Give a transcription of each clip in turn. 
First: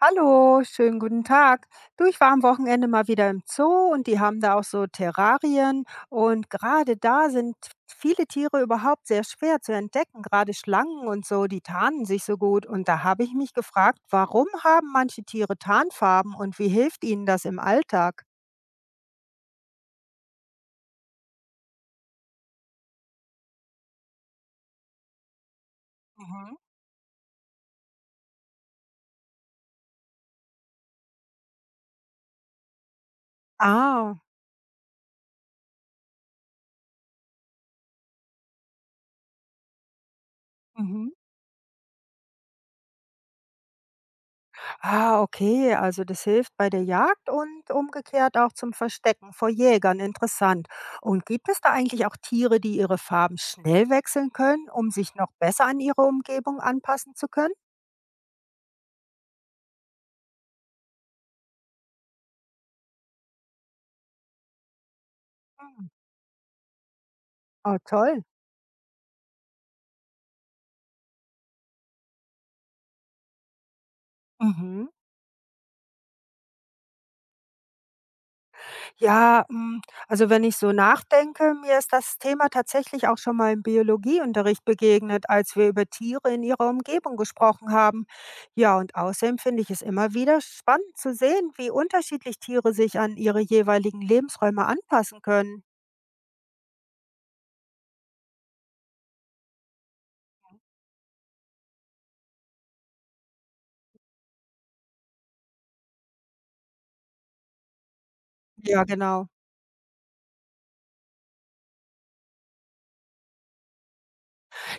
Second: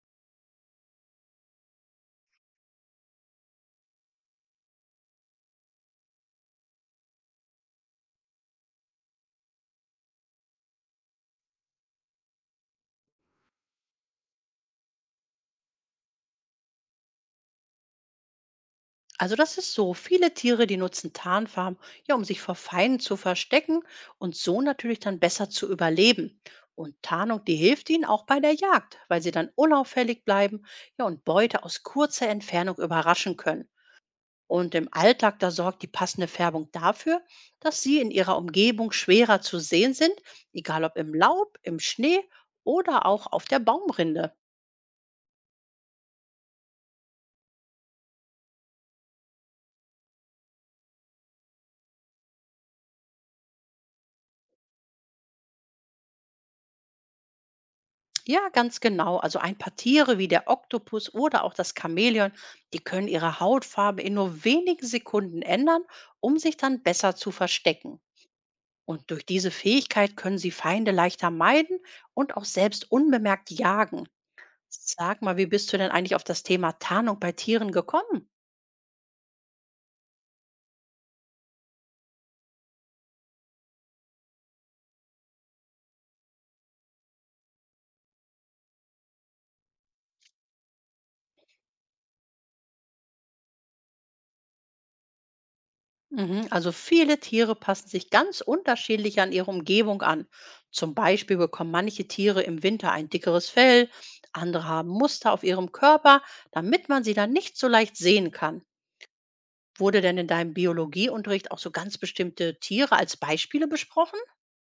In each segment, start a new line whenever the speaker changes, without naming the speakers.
Hallo, schönen guten Tag. Du, ich war am Wochenende mal wieder im Zoo und die haben da auch so Terrarien und gerade da sind viele Tiere überhaupt sehr schwer zu entdecken, gerade Schlangen und so, die tarnen sich so gut und da habe ich mich gefragt, warum haben manche Tiere Tarnfarben und wie hilft ihnen das im Alltag?
Also das ist so. Viele Tiere, die nutzen Tarnfarben, ja, um sich vor Feinden zu verstecken und so natürlich dann besser zu überleben.
Mhm.
Und Tarnung, die hilft ihnen auch bei der Jagd, weil sie dann unauffällig bleiben, ja, und Beute aus kurzer Entfernung überraschen können.
Ah,
Und im Alltag, da sorgt die passende Färbung dafür, dass sie in ihrer Umgebung schwerer zu sehen sind, egal ob
mhm.
im Laub, im Schnee oder auch auf der Baumrinde.
Ah, okay, also das hilft bei der Jagd und umgekehrt auch zum Verstecken vor Jägern. Interessant. Und gibt es da eigentlich auch Tiere, die ihre Farben schnell wechseln können, um sich noch besser an ihre Umgebung anpassen zu können?
Ja, ganz genau. Also ein paar Tiere wie der Oktopus oder auch das Chamäleon, die können ihre Hautfarbe in nur wenigen Sekunden ändern,
Hm.
um sich dann besser zu
Oh,
verstecken.
toll.
Und durch diese Fähigkeit können sie Feinde leichter meiden und auch selbst unbemerkt jagen.
Mhm.
Sag mal, wie bist du denn eigentlich auf das Thema Tarnung bei Tieren gekommen?
Ja, hm, also wenn ich so nachdenke, mir ist das Thema tatsächlich auch schon mal im Biologieunterricht begegnet, als wir über Tiere in ihrer Umgebung gesprochen haben. Ja, und außerdem finde ich es immer wieder spannend zu sehen, wie unterschiedlich Tiere sich an ihre jeweiligen Lebensräume anpassen können.
Mhm. Also viele Tiere passen sich ganz unterschiedlich an ihre Umgebung an. Zum Beispiel bekommen manche Tiere im Winter ein dickeres Fell, andere haben Muster auf ihrem Körper, damit man sie dann nicht so leicht sehen kann.
Ja, genau.
Wurde denn in deinem Biologieunterricht auch so ganz bestimmte Tiere als Beispiele besprochen?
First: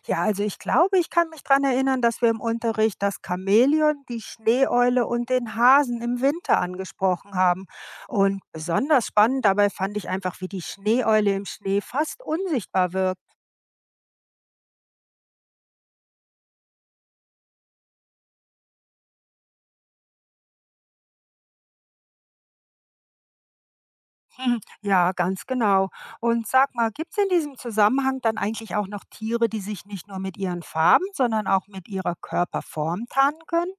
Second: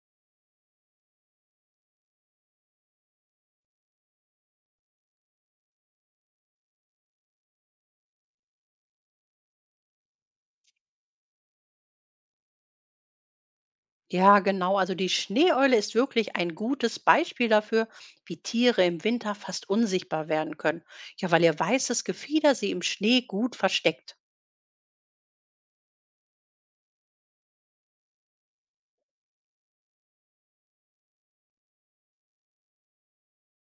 Ja, also ich glaube, ich kann mich daran erinnern, dass wir im Unterricht das Chamäleon, die Schneeeule und den Hasen im Winter angesprochen haben. Und besonders spannend dabei fand ich einfach, wie die Schneeeule im Schnee fast unsichtbar wirkt.
Ja, genau. Also die Schneeeule ist wirklich ein gutes Beispiel dafür, wie Tiere im Winter fast unsichtbar werden können. Ja, weil ihr weißes Gefieder sie im Schnee gut versteckt.
Hm, ja, ganz genau. Und sag mal, gibt es in diesem Zusammenhang dann eigentlich auch noch Tiere, die sich nicht nur mit ihren Farben, sondern auch mit ihrer Körperform tarnen können?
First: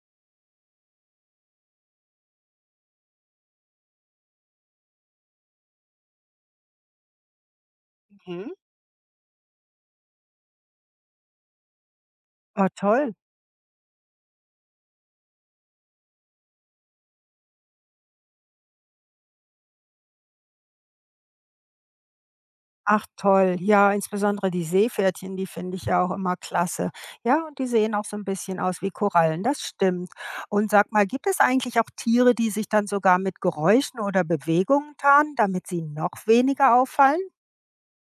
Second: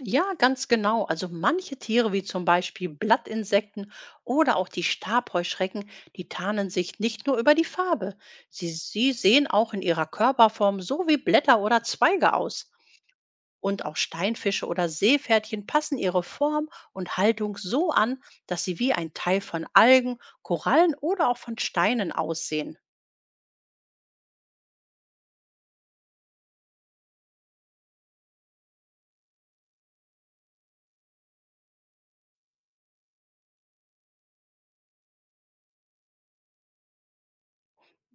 Ja, ganz genau. Also manche Tiere, wie zum Beispiel Blattinsekten oder auch die Stabheuschrecken, die tarnen sich nicht nur über die Farbe.
Mhm.
Sie sehen auch in ihrer Körperform so wie Blätter oder Zweige
Oh,
aus.
toll.
Und auch Steinfische oder Seepferdchen passen ihre Form und Haltung so an, dass sie wie ein Teil von Algen, Korallen oder auch von Steinen aussehen.
Ach toll, ja, insbesondere die Seepferdchen, die finde ich ja auch immer klasse. Ja, und die sehen auch so ein bisschen aus wie Korallen, das stimmt. Und sag mal, gibt es eigentlich auch Tiere, die sich dann sogar mit Geräuschen oder Bewegungen tarnen, damit sie noch weniger auffallen?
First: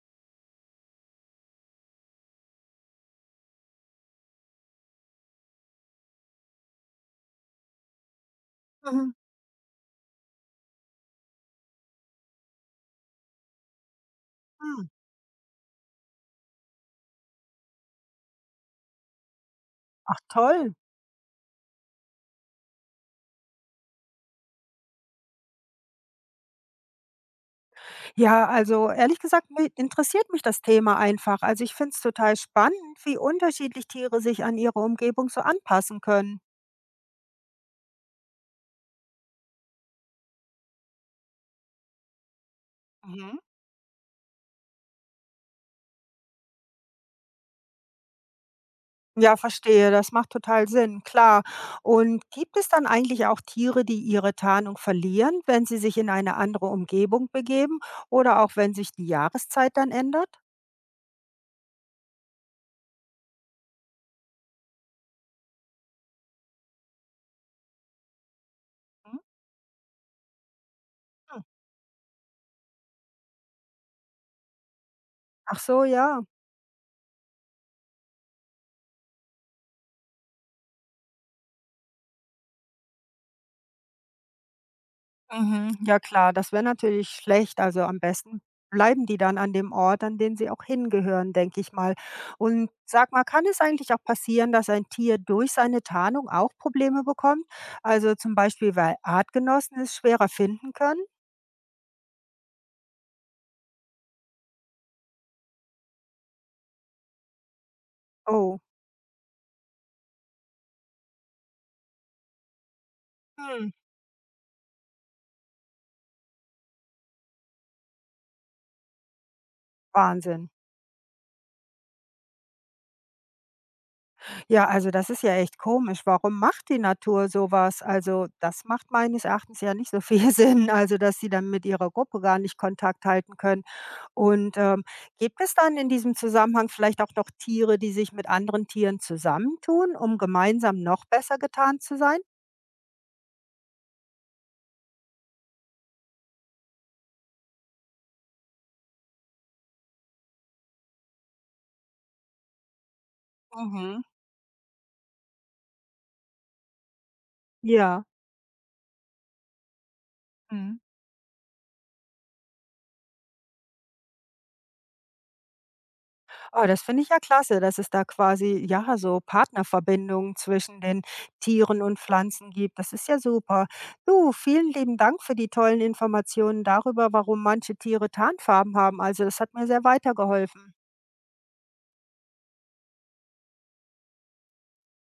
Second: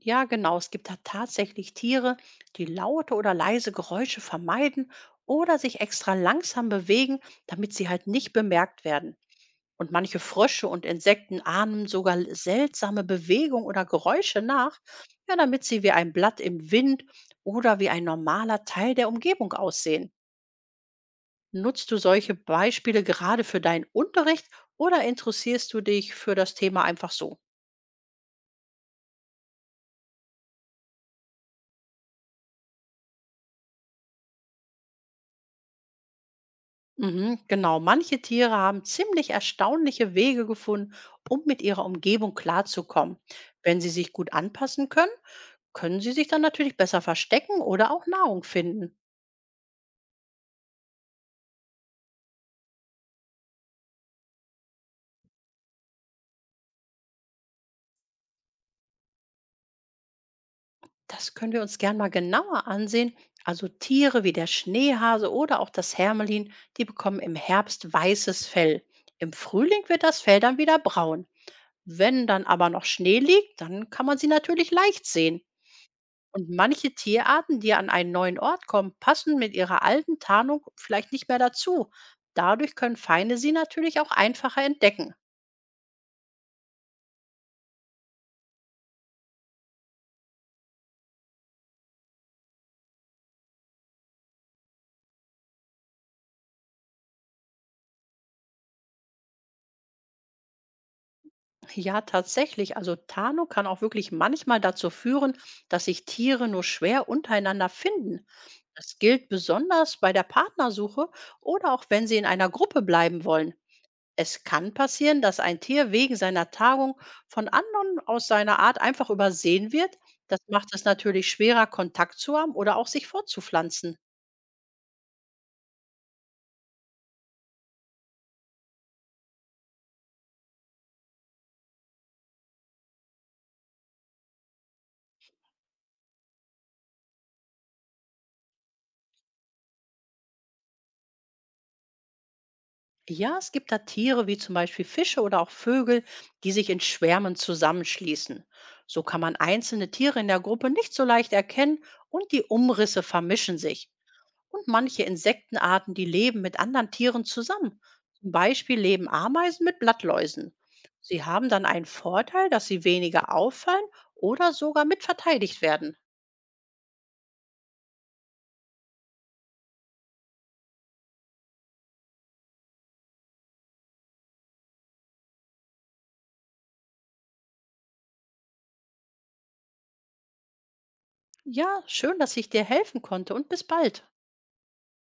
Ja, genau. Es gibt da tatsächlich Tiere, die laute oder leise Geräusche vermeiden oder sich extra langsam bewegen, damit sie halt nicht bemerkt
Mhm.
werden. Und manche Frösche und Insekten ahnen sogar seltsame Bewegungen oder Geräusche nach,
Hm,
ja, damit sie wie ein Blatt im Wind oder wie ein normaler Teil der Umgebung aussehen.
ach toll.
Nutzt du solche Beispiele gerade für deinen Unterricht oder interessierst du dich für das Thema einfach so?
Ja, also ehrlich gesagt mi interessiert mich das Thema einfach. Also ich finde es total spannend, wie unterschiedlich Tiere sich an ihre Umgebung so anpassen können.
Mhm, genau, manche Tiere haben ziemlich erstaunliche Wege gefunden, um mit ihrer Umgebung klarzukommen.
Mhm.
Wenn sie sich gut anpassen können, können sie sich dann natürlich besser verstecken oder auch Nahrung finden.
Ja, verstehe, das macht total Sinn, klar. Und gibt es dann eigentlich auch Tiere, die ihre Tarnung verlieren, wenn sie sich in eine andere Umgebung begeben oder auch wenn sich die Jahreszeit dann ändert?
Das können wir uns gern mal genauer ansehen. Also Tiere wie der Schneehase oder auch das Hermelin, die bekommen im Herbst weißes Fell.
Mhm.
Im Frühling wird das Fell dann wieder braun. Wenn dann aber noch Schnee liegt, dann kann man sie natürlich leicht sehen.
Ach so, ja.
Und manche Tierarten, die an einen neuen Ort kommen, passen mit ihrer alten Tarnung vielleicht nicht mehr dazu. Dadurch können Feinde sie natürlich auch einfacher entdecken.
Mhm. Ja klar, das wäre natürlich schlecht. Also am besten bleiben die dann an dem Ort, an den sie auch hingehören, denke ich mal. Und sag mal, kann es eigentlich auch passieren, dass ein Tier durch seine Tarnung auch Probleme bekommt? Also zum Beispiel, weil Artgenossen es schwerer finden können?
Ja, tatsächlich. Also Tarnung kann auch wirklich manchmal dazu führen, dass sich Tiere nur schwer untereinander finden.
Oh.
Das gilt besonders bei der Partnersuche oder auch wenn sie in einer Gruppe bleiben wollen.
Mhm.
Es kann passieren, dass ein Tier wegen seiner Tagung von anderen aus seiner Art einfach übersehen wird. Das
Wahnsinn.
macht es natürlich schwerer, Kontakt zu haben oder auch sich fortzupflanzen.
Ja, also das ist ja echt komisch. Warum macht die Natur sowas? Also, das macht meines Erachtens ja nicht so viel Sinn, also dass sie dann mit ihrer Gruppe gar nicht Kontakt halten können. Und, gibt es dann in diesem Zusammenhang vielleicht auch noch Tiere, die sich mit anderen Tieren zusammentun, um gemeinsam noch besser getan zu sein?
Ja, es gibt da Tiere wie zum Beispiel Fische oder auch Vögel, die sich in Schwärmen zusammenschließen. So kann man einzelne Tiere in der Gruppe nicht so leicht erkennen und die Umrisse vermischen sich.
Mhm.
Und manche Insektenarten, die leben mit anderen Tieren zusammen.
Ja.
Zum Beispiel leben Ameisen mit Blattläusen.
Mhm.
Sie haben dann einen Vorteil, dass sie weniger auffallen oder sogar mitverteidigt werden.
Ah, das finde ich ja klasse, dass es da quasi, ja, so Partnerverbindungen zwischen den Tieren und Pflanzen gibt. Das ist ja super. Du, vielen lieben Dank für die tollen Informationen darüber, warum manche Tiere Tarnfarben haben. Also, das hat mir sehr weitergeholfen.
Ja, schön, dass ich dir helfen konnte und bis bald.